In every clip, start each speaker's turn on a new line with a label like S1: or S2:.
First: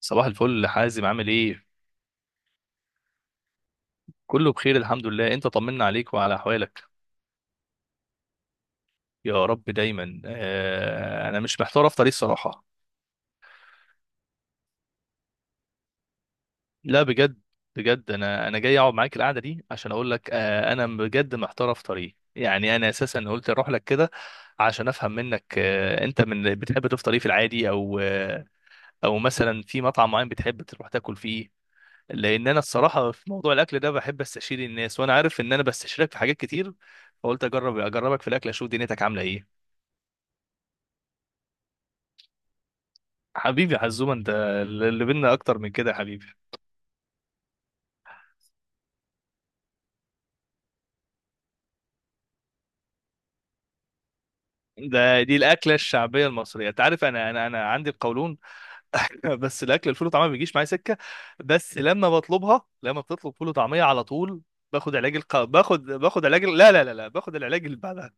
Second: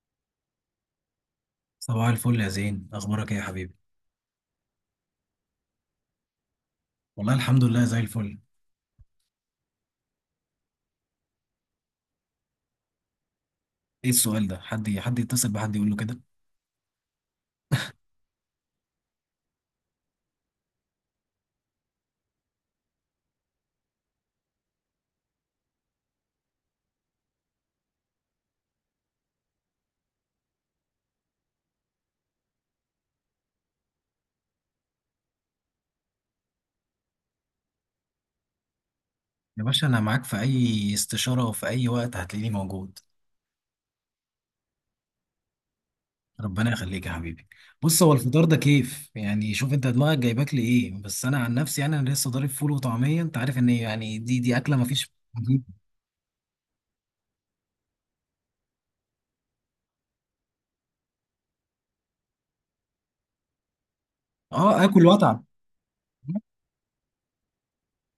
S1: صباح الفل حازم، عامل ايه؟
S2: صباح الفل يا زين، اخبارك ايه يا حبيبي؟
S1: كله بخير، الحمد لله. انت طمنا عليك وعلى احوالك.
S2: والله الحمد لله زي الفل.
S1: يا رب دايما. انا مش محتار افطر ايه، الصراحه.
S2: ايه السؤال ده؟ حد يتصل بحد يقول له كده؟
S1: لا، بجد. بجد انا جاي اقعد معاك القعده دي عشان اقول لك، انا بجد محتار افطر ايه، يعني انا اساسا قلت اروح لك كده عشان افهم منك، انت من بتحب تفطر ايه في العادي، او او مثلا في مطعم معين بتحب تروح تاكل فيه. لان انا الصراحه في موضوع الاكل ده بحب استشير الناس، وانا عارف ان انا بستشيرك في حاجات كتير، فقلت اجربك في الاكل اشوف دنيتك عامله ايه.
S2: يا باشا انا معاك في اي استشاره وفي اي وقت، هتلاقيني موجود.
S1: حبيبي يا حزومه انت، اللي بينا اكتر من كده يا حبيبي.
S2: ربنا يخليك يا حبيبي. بص، هو الفطار ده كيف يعني؟ شوف انت دماغك جايباك لايه، بس انا عن نفسي يعني انا لسه ضارب فول وطعميه. انت عارف ان يعني دي اكله ما فيش.
S1: دي الاكله الشعبيه المصريه، انت عارف انا عندي القولون. بس الاكل، الفول وطعميه ما بيجيش معايا سكه، بس لما بتطلب فول وطعميه على طول.
S2: اه، اكل واتعب.
S1: باخد علاج لا لا لا لا، باخد العلاج اللي بعدها.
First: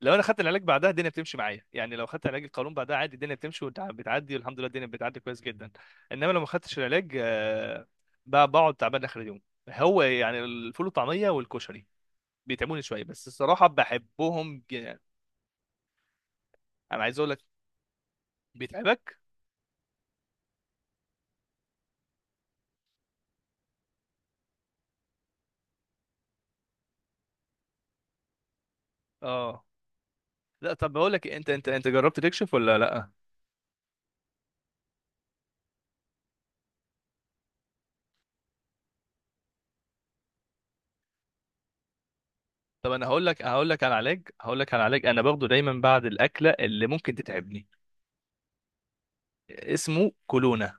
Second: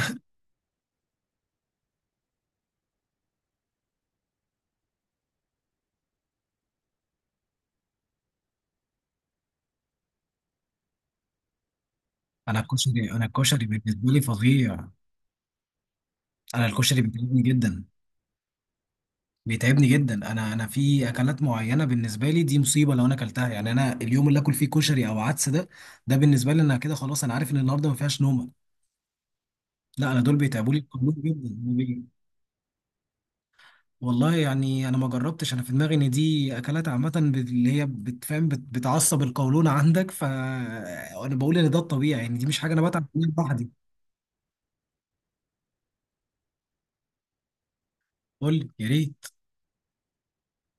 S1: لو انا خدت العلاج بعدها الدنيا بتمشي معايا، يعني لو خدت علاج القولون بعدها عادي الدنيا بتمشي وبتعدي، والحمد لله الدنيا بتعدي كويس جدا. انما لو ما خدتش العلاج، بقعد تعبان اخر اليوم. هو يعني الفول والطعميه والكشري
S2: انا
S1: بيتعبوني شويه،
S2: الكشري انا
S1: بس
S2: الكشري
S1: الصراحه
S2: بالنسبه لي
S1: بحبهم
S2: فظيع.
S1: جدا.
S2: انا الكشري
S1: انا عايز اقول لك،
S2: بيعجبني جدا.
S1: بيتعبك.
S2: بيتعبني جدا. انا في اكلات معينه بالنسبه لي دي مصيبه. لو انا اكلتها يعني انا اليوم اللي اكل فيه كشري او عدس، ده بالنسبه لي انا كده خلاص. انا عارف ان النهارده ما فيهاش نومه.
S1: اه.
S2: لا انا دول بيتعبوا
S1: لا،
S2: لي
S1: طب بقول
S2: القولون
S1: لك إيه،
S2: جدا
S1: انت جربت تكشف ولا لا؟
S2: والله يعني انا ما جربتش. انا في دماغي ان دي اكلات عامه اللي هي بتفهم بتعصب القولون عندك، فانا بقول ان ده الطبيعي، يعني دي مش حاجه انا
S1: طب
S2: بتعب
S1: انا
S2: منها لوحدي.
S1: هقول لك على علاج انا باخده دايما بعد الاكله اللي ممكن تتعبني.
S2: قول لي يا ريت.
S1: اسمه كولونا.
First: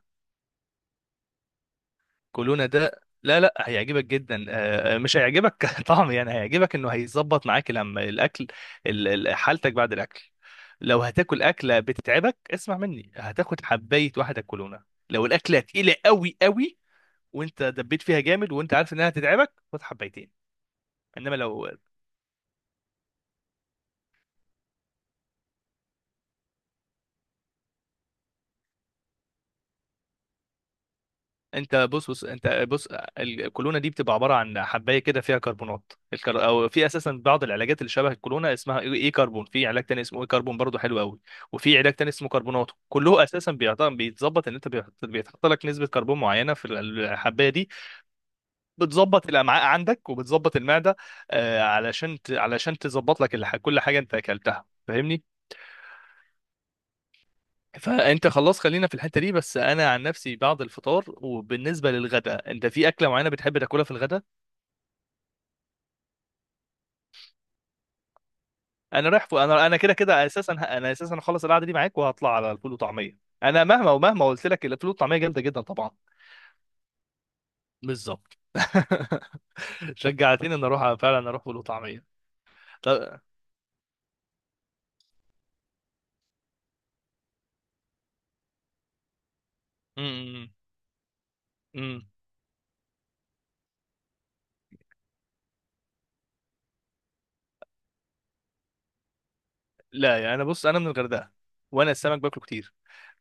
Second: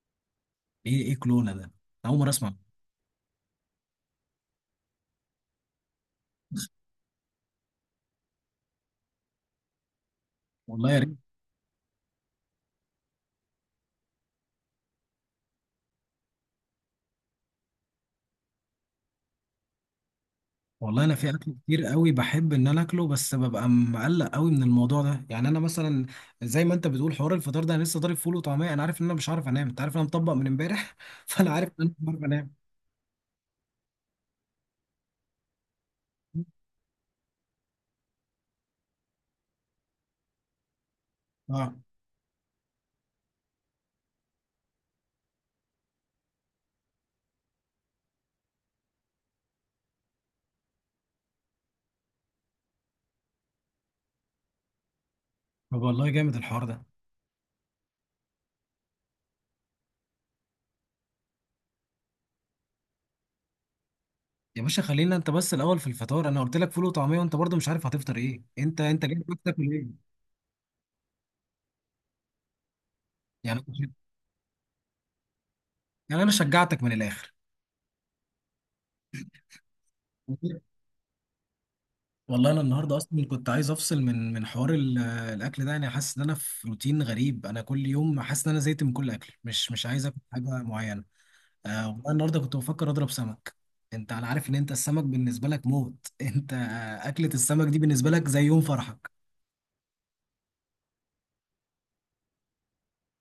S2: ايه كلونه ده؟ أنا اول مره اسمع.
S1: كولونا ده، لا لا، هيعجبك جدا. مش هيعجبك طعم، يعني هيعجبك انه هيظبط معاك لما الاكل، حالتك بعد الاكل.
S2: والله يا
S1: لو
S2: ريت.
S1: هتاكل اكله بتتعبك اسمع مني، هتاخد حبايه واحده كولونا. لو الاكله تقيله قوي قوي وانت دبيت فيها جامد وانت عارف انها هتتعبك، خد حبايتين.
S2: والله انا في
S1: انما
S2: اكل
S1: لو،
S2: كتير قوي بحب ان انا اكله، بس ببقى مقلق قوي من الموضوع ده. يعني انا مثلا زي ما انت بتقول حوار الفطار ده، انا لسه ضارب فول وطعميه، انا عارف ان انا مش عارف انام. انت عارف ان انا مطبق من امبارح فانا عارف ان
S1: انت
S2: انا مش
S1: بص
S2: عارف
S1: بص
S2: انام.
S1: انت بص الكولونه دي بتبقى عباره عن حبايه كده فيها او في اساسا بعض العلاجات اللي شبه الكولونه اسمها اي إي كربون، في علاج تاني اسمه اي كربون برضه حلو قوي.
S2: اه
S1: وفي علاج تاني اسمه كربوناتو، كله اساسا بيتظبط ان انت بيتحط لك نسبه كربون معينه في الحبايه دي، بتظبط الامعاء عندك وبتظبط المعده، علشان علشان تظبط لك كل حاجه انت اكلتها، فاهمني؟
S2: طب والله جامد الحوار ده.
S1: فانت خلاص، خلينا في الحته دي. بس انا عن نفسي بعد الفطار وبالنسبه للغداء، انت في اكله معينه بتحب تاكلها في الغداء؟
S2: يا باشا خلينا انت بس الاول. في الفطار انا قلت لك فول وطعميه، وانت برضه مش عارف هتفطر ايه. انت
S1: انا
S2: ليه
S1: رايح فوق، انا
S2: بتاكل
S1: انا كده
S2: ايه؟
S1: كده اساسا، انا اساسا هخلص القعده دي معاك وهطلع على الفول وطعميه،
S2: يعني
S1: انا مهما ومهما قلت لك الفول والطعميه جامده جدا طبعا.
S2: يعني انا شجعتك من الاخر.
S1: بالظبط. شجعتني ان اروح، فعلا اروح فول وطعميه.
S2: والله انا النهارده
S1: طب.
S2: اصلا كنت عايز افصل من حوار الاكل ده. يعني حاسس ان انا في روتين غريب، انا كل يوم حاسس ان انا زهقت من كل اكل، مش عايز اكل
S1: امم
S2: حاجه معينه. آه
S1: امم
S2: والله النهارده كنت بفكر اضرب سمك. انت انا عارف ان انت السمك بالنسبه لك موت انت اكله السمك دي بالنسبه لك زي يوم فرحك.
S1: لا، يعني انا، بص انا من الغردقه وانا السمك باكله كتير،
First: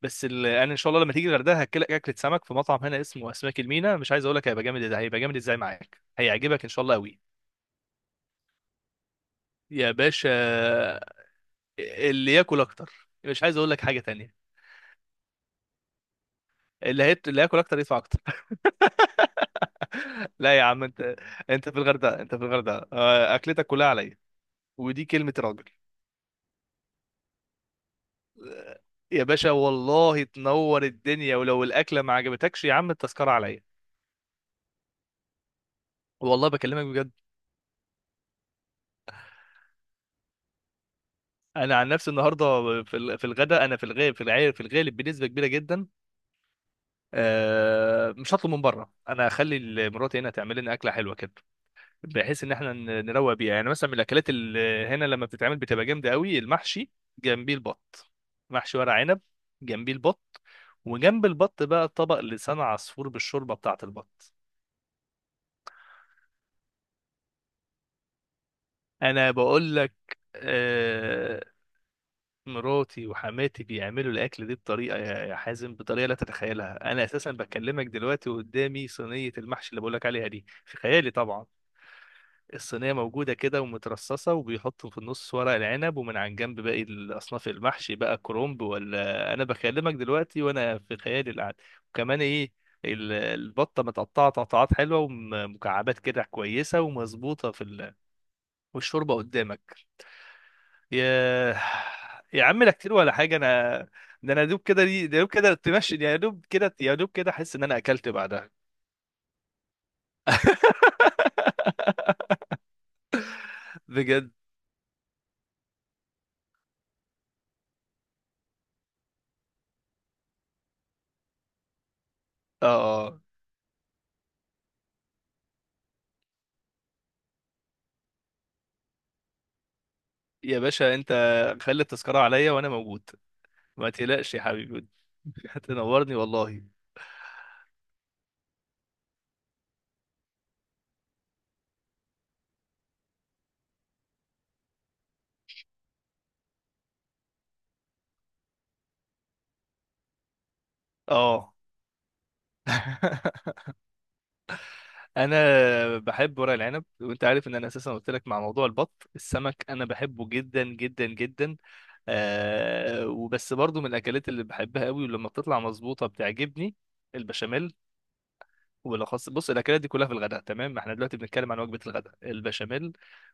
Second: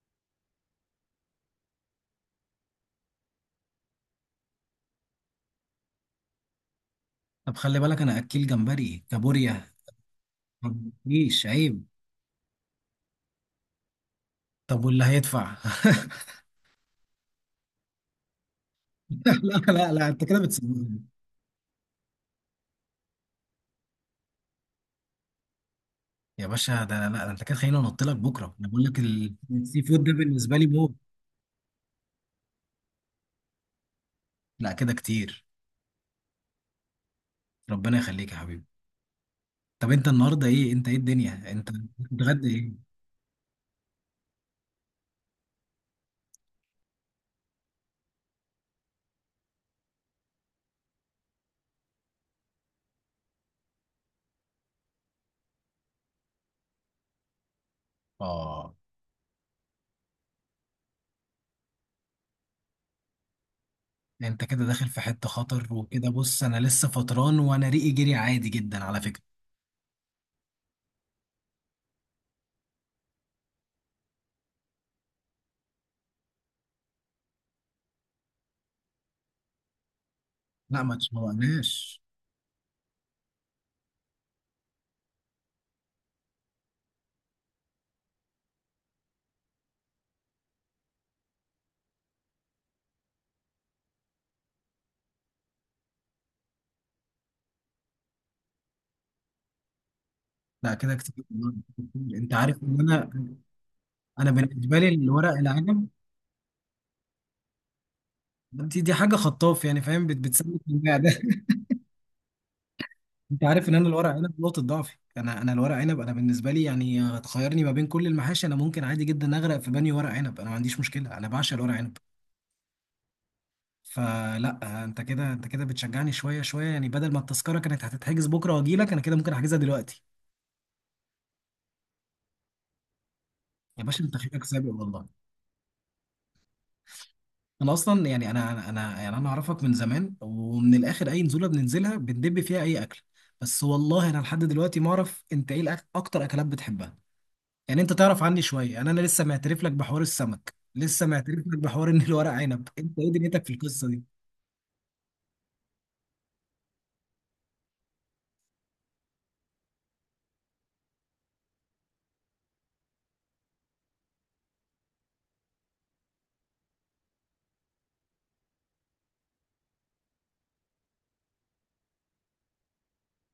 S1: بس انا ان شاء الله لما تيجي الغردقه هاكلك اكله سمك في مطعم هنا اسمه اسماك المينا، مش عايز اقول لك هيبقى جامد ازاي، هيبقى جامد ازاي معاك، هيعجبك ان شاء الله قوي.
S2: طب خلي بالك انا اكيل جمبري كابوريا،
S1: يا باشا،
S2: مفيش عيب.
S1: اللي ياكل اكتر مش عايز اقول لك حاجه تانية،
S2: طب واللي هيدفع؟
S1: اللي هياكل اكتر يدفع اكتر.
S2: لا لا لا، انت كده
S1: لا يا عم
S2: بتسيبني.
S1: انت، انت في الغردقه، انت في الغردقه، اكلتك كلها عليا، ودي كلمه راجل.
S2: يا باشا ده، لا ده انت كده، خليني انط لك بكره. انا بقول لك
S1: يا باشا
S2: السي فود ده
S1: والله
S2: بالنسبه لي
S1: تنور
S2: موت.
S1: الدنيا، ولو الاكله ما عجبتكش يا عم التذكره عليا،
S2: لا كده كتير.
S1: والله بكلمك بجد.
S2: ربنا يخليك يا حبيبي. طب انت النهارده ايه؟ انت ايه الدنيا؟ انت
S1: انا عن نفسي
S2: بتتغدى ايه؟
S1: النهارده في في الغداء انا في الغالب، في العير في الغالب بنسبه كبيره جدا، مش هطلب من بره، انا هخلي مراتي هنا تعمل لنا اكله حلوه كده بحيث ان احنا نروق بيها. يعني مثلا من الاكلات اللي هنا لما بتتعمل بتبقى جامده قوي، المحشي، جنبيه البط،
S2: اه
S1: محشي ورق عنب، جنبيه البط، وجنب البط بقى طبق لسان عصفور بالشوربه بتاعه البط.
S2: انت كده داخل في حته خطر، وكده بص انا لسه فطران وانا ريقي جري عادي جدا على فكره.
S1: انا بقول لك، آه، مراتي وحماتي بيعملوا الاكل دي بطريقه، يا حازم بطريقه لا تتخيلها. انا اساسا بكلمك دلوقتي وقدامي صينيه المحشي اللي بقول لك عليها دي، في
S2: لا ما
S1: خيالي طبعا.
S2: تشوقناش.
S1: الصينية موجودة كده ومترصصة، وبيحطوا في النص ورق العنب، ومن عن جنب باقي الأصناف، المحشي بقى كرومب، ولا أنا بكلمك دلوقتي وأنا في خيالي القعد. وكمان إيه، البطة متقطعة تقطعات حلوة ومكعبات كده كويسة ومظبوطة في والشوربة قدامك.
S2: لا كده كتير والله،
S1: يا
S2: كتير. انت
S1: يا
S2: عارف
S1: عم لا،
S2: ان
S1: كتير
S2: انا،
S1: ولا حاجة أنا،
S2: انا
S1: ده أنا يا دوب
S2: بالنسبه
S1: كده،
S2: لي
S1: دي ده يا دوب
S2: الورق
S1: كده
S2: العنب،
S1: تمشي، يا دوب كده أحس إن أنا أكلت بعدها.
S2: دي حاجه خطاف يعني فاهم بتسلك المعده انت عارف ان انا الورق
S1: بجد.
S2: عنب نقطه ضعفي. انا الورق عنب انا بالنسبه لي يعني تخيرني ما بين كل المحاشي، انا ممكن عادي جدا اغرق في بانيو ورق عنب، انا ما عنديش مشكله، انا بعشق الورق عنب.
S1: آه آه.
S2: فلا انت كده، بتشجعني شويه شويه يعني. بدل ما التذكره كانت هتتحجز بكره واجي لك، انا كده ممكن احجزها دلوقتي.
S1: يا باشا أنت، خلي التذكرة عليا وأنا موجود،
S2: يا
S1: ما
S2: باشا انت
S1: تقلقش يا
S2: فيك سابق
S1: حبيبي.
S2: والله.
S1: هتنورني والله.
S2: انا اصلا يعني انا اعرفك من زمان، ومن الاخر اي نزوله بننزلها بندب فيها اي اكل. بس والله انا لحد دلوقتي ما اعرف انت ايه اكتر اكلات بتحبها. يعني انت تعرف عني شويه يعني. انا لسه معترف لك بحوار السمك، لسه معترف
S1: اه.
S2: لك بحوار ان الورق عنب. انت ايه دنيتك في القصه دي؟
S1: انا بحب ورق العنب، وانت عارف ان انا اساسا قلت لك مع موضوع البط، السمك انا بحبه جدا جدا جدا. وبس برضو من الاكلات اللي بحبها قوي ولما بتطلع مظبوطه بتعجبني، البشاميل. وبالاخص بص، الاكلات دي كلها في الغداء تمام، ما احنا دلوقتي بنتكلم عن وجبه الغداء، البشاميل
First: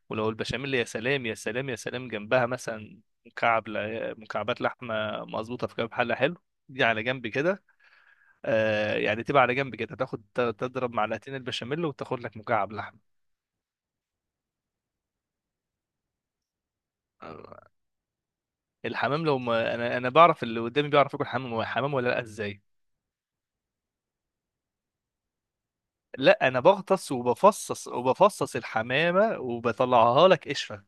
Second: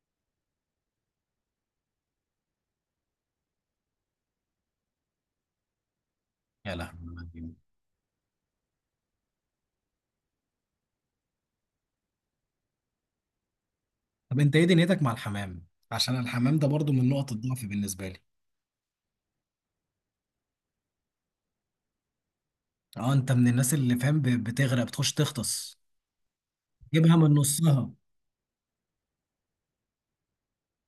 S1: ولو البشاميل يا سلام يا سلام يا سلام، جنبها مثلا مكعبات لحمه مظبوطه في كام حله حلو،
S2: يا
S1: دي على جنب
S2: لهوي.
S1: كده. يعني تبقى على جنب كده، تاخد، تضرب معلقتين البشاميل وتاخد لك مكعب لحم.
S2: طب انت ايه دنيتك مع الحمام؟ عشان الحمام ده برضو من نقط الضعف
S1: آه،
S2: بالنسبه لي.
S1: الحمام لو ما انا، بعرف اللي قدامي بيعرف ياكل حمام حمام ولا لا ازاي.
S2: اه انت من الناس اللي فاهم بتغرق بتخش تغطس.
S1: لا انا بغطس
S2: جيبها من
S1: وبفصص،
S2: نصها.
S1: الحمامه وبطلعها لك قشره.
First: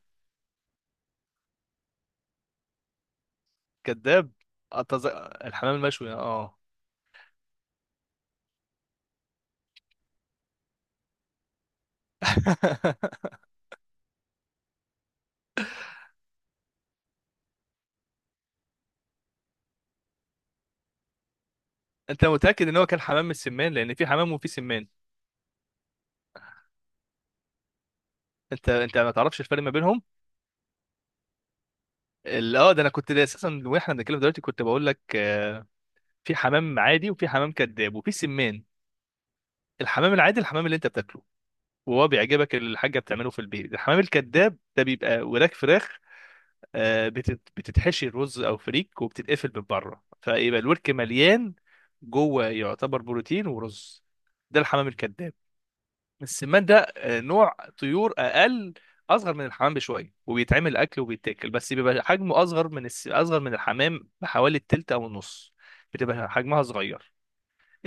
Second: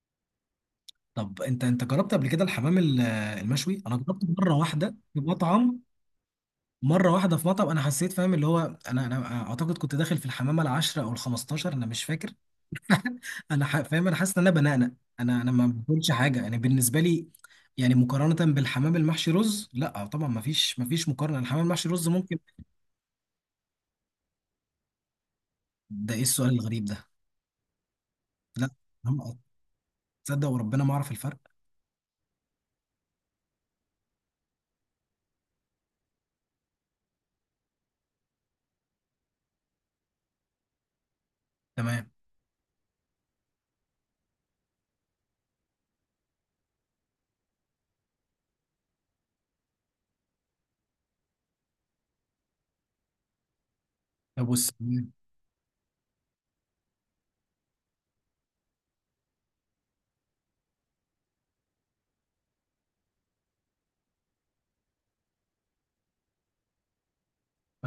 S2: طب انت جربت قبل كده الحمام المشوي؟ انا جربته
S1: كذاب.
S2: مره واحده
S1: أتز...
S2: في
S1: الحمام
S2: مطعم.
S1: المشوي، اه.
S2: انا حسيت فاهم اللي هو، انا اعتقد كنت داخل في الحمامه العاشره او الخمستاشر، انا مش فاكر فاهم، انا حاسس ان انا بنقنق. انا ما باكلش حاجه يعني بالنسبه لي. يعني مقارنه بالحمام المحشي رز لا طبعا ما فيش مقارنه. الحمام المحشي رز
S1: انت
S2: ممكن.
S1: متاكد ان هو كان حمام من السمان؟ لان في حمام وفي سمان،
S2: ده ايه السؤال الغريب ده؟
S1: انت
S2: لا.
S1: انت ما
S2: هم-
S1: تعرفش الفرق ما بينهم؟
S2: تصدق وربنا ما اعرف الفرق.
S1: ده انا كنت، ده اساسا واحنا بنتكلم دلوقتي كنت بقول لك، في حمام عادي وفي حمام كذاب وفي سمان. الحمام العادي، الحمام اللي انت بتاكله
S2: تمام.
S1: وهو بيعجبك، اللي الحاجه بتعمله في البيت. الحمام الكذاب ده بيبقى وراك فراخ، بتتحشي رز او فريك وبتتقفل من بره، فيبقى الورك مليان جوه، يعتبر بروتين ورز.
S2: طب
S1: ده
S2: بص.
S1: الحمام الكذاب. السمان ده، نوع طيور اقل، اصغر من الحمام بشويه وبيتعمل اكل وبيتاكل، بس بيبقى حجمه اصغر اصغر من الحمام بحوالي التلت او النص، بتبقى حجمها صغير.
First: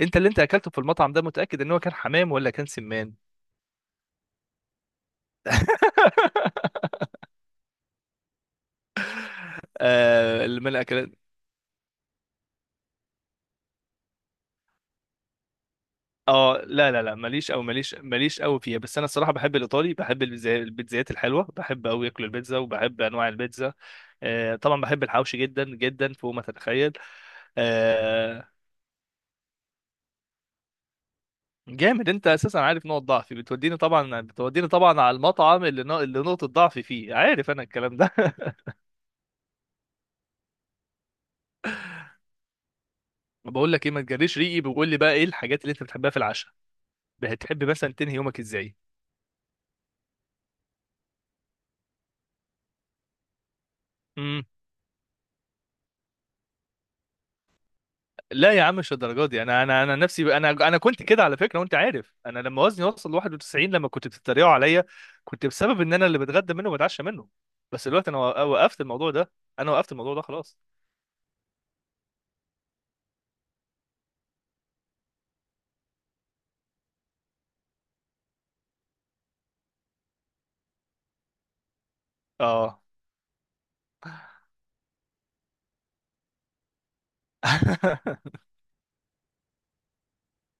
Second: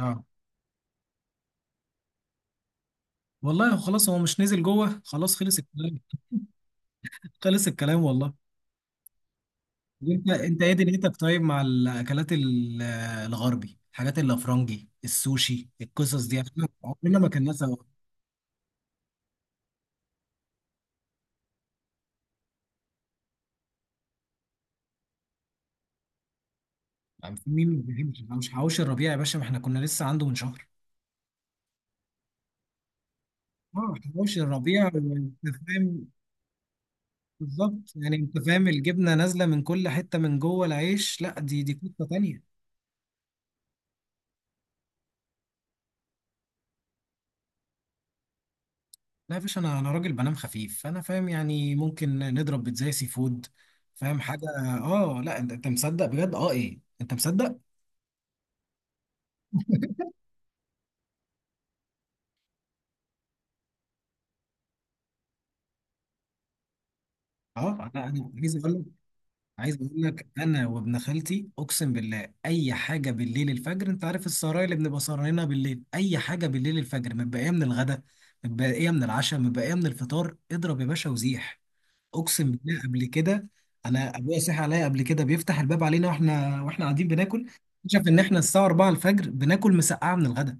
S1: انت اللي انت اكلته في المطعم ده متاكد ان هو كان حمام ولا كان سمان؟
S2: والله خلاص، هو مش نزل جوه. خلاص، خلص الكلام. خلص الكلام والله. انت انت
S1: من
S2: ايه
S1: الاكلات.
S2: دنيتك طيب مع الاكلات الغربي، الحاجات الافرنجي، السوشي، القصص دي؟
S1: اه
S2: عشان
S1: لا لا لا
S2: عمرنا ما كان
S1: ماليش،
S2: ناس.
S1: او ماليش ماليش قوي فيها، بس انا الصراحه بحب الايطالي، بحب البيتزايات الحلوه، بحب قوي اكل البيتزا وبحب انواع البيتزا. طبعا بحب الحوشي جدا جدا فوق ما تتخيل.
S2: يعني في مين ما بيحبش؟ مش
S1: آه
S2: حواوشي الربيع يا باشا، ما احنا كنا لسه عنده من شهر.
S1: جامد، انت اساسا عارف نقط ضعفي بتوديني
S2: اه
S1: طبعا،
S2: حواوشي
S1: بتوديني
S2: الربيع
S1: طبعا على
S2: انت
S1: المطعم اللي
S2: فاهم
S1: اللي نقطه ضعفي فيه، عارف انا
S2: بالظبط،
S1: الكلام ده.
S2: يعني انت فاهم الجبنه نازله من كل حته من جوه العيش. لا دي قصه تانيه.
S1: بقول لك ايه ما تجريش ريقي، بقول لي بقى ايه الحاجات اللي انت بتحبها في العشاء، بتحب مثلا تنهي يومك ازاي.
S2: لا يا باشا انا، راجل بنام خفيف، فانا فاهم يعني ممكن نضرب بيتزا سي فود، فاهم حاجه؟ اه لا أنت مصدق بجد؟ اه ايه، انت مصدق؟
S1: لا يا عم مش الدرجه دي، انا نفسي، انا كنت كده على فكره. وانت عارف انا لما وزني وصل 91 لما كنت بتتريقوا عليا، كنت بسبب ان انا اللي بتغدى منه وبتعشى منه.
S2: اه
S1: بس
S2: لا
S1: دلوقتي انا
S2: انا عايز اقول
S1: وقفت
S2: لك،
S1: الموضوع ده، خلاص.
S2: انا وابن خالتي اقسم بالله، اي حاجه بالليل الفجر انت عارف السهرايه اللي بنبقى سهرانينها، بالليل اي حاجه بالليل الفجر، متبقيه من الغدا، متبقيه من العشاء، متبقيه من الفطار، اضرب يا باشا وزيح. اقسم بالله
S1: اه.
S2: قبل كده انا ابويا صحي عليا قبل كده، بيفتح الباب علينا واحنا قاعدين بناكل. اكتشف ان احنا الساعه 4 الفجر بناكل مسقعه من الغداء.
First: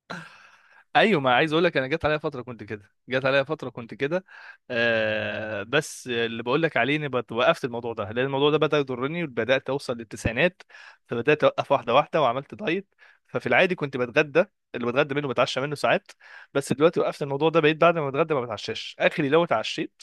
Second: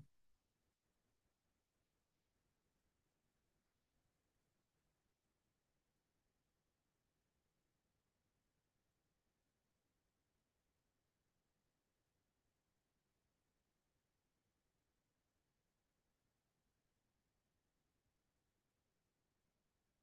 S1: ايوه، ما عايز اقول لك، انا جت عليا فتره كنت كده، بس اللي بقول لك عليه اني وقفت الموضوع ده، لان الموضوع ده بدا يضرني وبدات اوصل للتسعينات، فبدات اوقف واحده واحده وعملت دايت. ففي العادي كنت بتغدى، اللي بتغدى منه بتعشى منه ساعات. بس دلوقتي وقفت الموضوع ده، بقيت بعد ما بتغدى ما بتعشاش، اخري لو اتعشيت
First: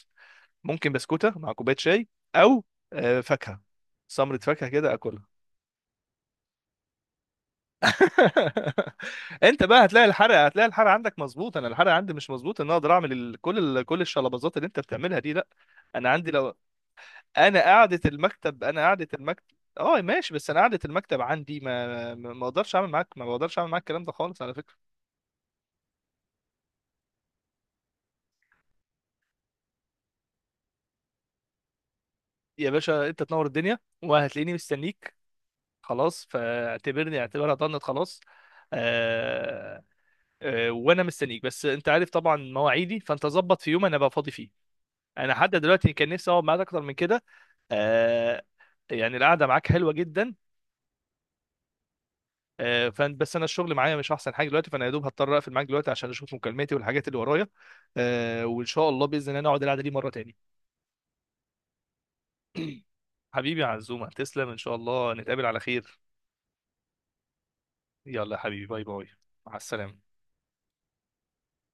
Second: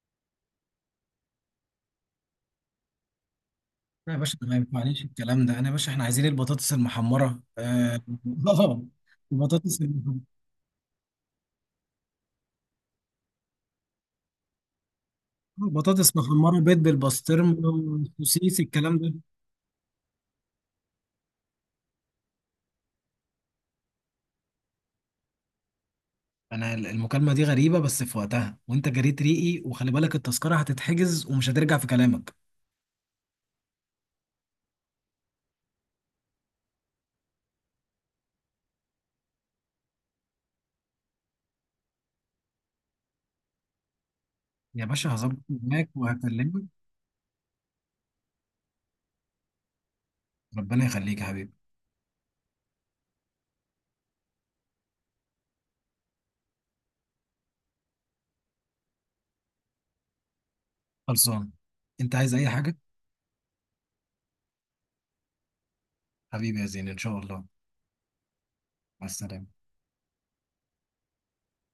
S1: ممكن بسكوته مع كوبايه شاي، او فاكهه،
S2: لا يا باشا،
S1: سمره
S2: أنا ما
S1: فاكهه كده
S2: ينفعنيش
S1: اكلها.
S2: الكلام ده. انا يا باشا احنا عايزين البطاطس المحمره، اه
S1: انت
S2: البطاطس
S1: بقى هتلاقي
S2: المحمره،
S1: الحرق، عندك مظبوط، انا الحرق عندي مش مظبوط ان أنا اقدر اعمل كل الشلبازات اللي انت بتعملها دي، لا.
S2: بطاطس
S1: انا عندي لو،
S2: محمره بيض بالبسطرمه
S1: انا قعدة
S2: وسوسيس
S1: المكتب،
S2: الكلام ده.
S1: اه، ماشي، بس انا قعدة المكتب عندي، ما ما ما اقدرش اعمل معاك ما بقدرش اعمل معاك الكلام ده خالص على فكرة.
S2: انا المكالمه دي غريبه بس في وقتها، وانت جريت ريقي، وخلي بالك التذكره هتتحجز ومش هترجع في كلامك.
S1: يا باشا انت تنور الدنيا، وهتلاقيني مستنيك. خلاص، اعتبرها ضنت خلاص. آه... وانا مستنيك بس انت عارف طبعا مواعيدي، فانت ظبط في يوم انا بقى فاضي فيه.
S2: يا باشا
S1: انا
S2: هظبط
S1: حتى
S2: معاك
S1: دلوقتي كان نفسي اقعد معاك
S2: وهكلمك.
S1: اكتر من كده. آه يعني القعده معاك حلوه جدا.
S2: ربنا يخليك يا حبيبي.
S1: فان بس انا الشغل معايا مش احسن حاجه دلوقتي، فانا يا دوب هضطر اقفل معاك دلوقتي عشان اشوف مكالماتي والحاجات اللي ورايا. وان شاء الله باذن الله نقعد القعده دي مره تاني.
S2: خلصان. انت عايز اي حاجة؟
S1: حبيبي يا عزومه، تسلم، ان شاء الله نتقابل على خير.
S2: حبيبي يا زين ان شاء الله.
S1: يلا يا حبيبي باي
S2: مع
S1: باي.
S2: السلامة.
S1: مع السلامه.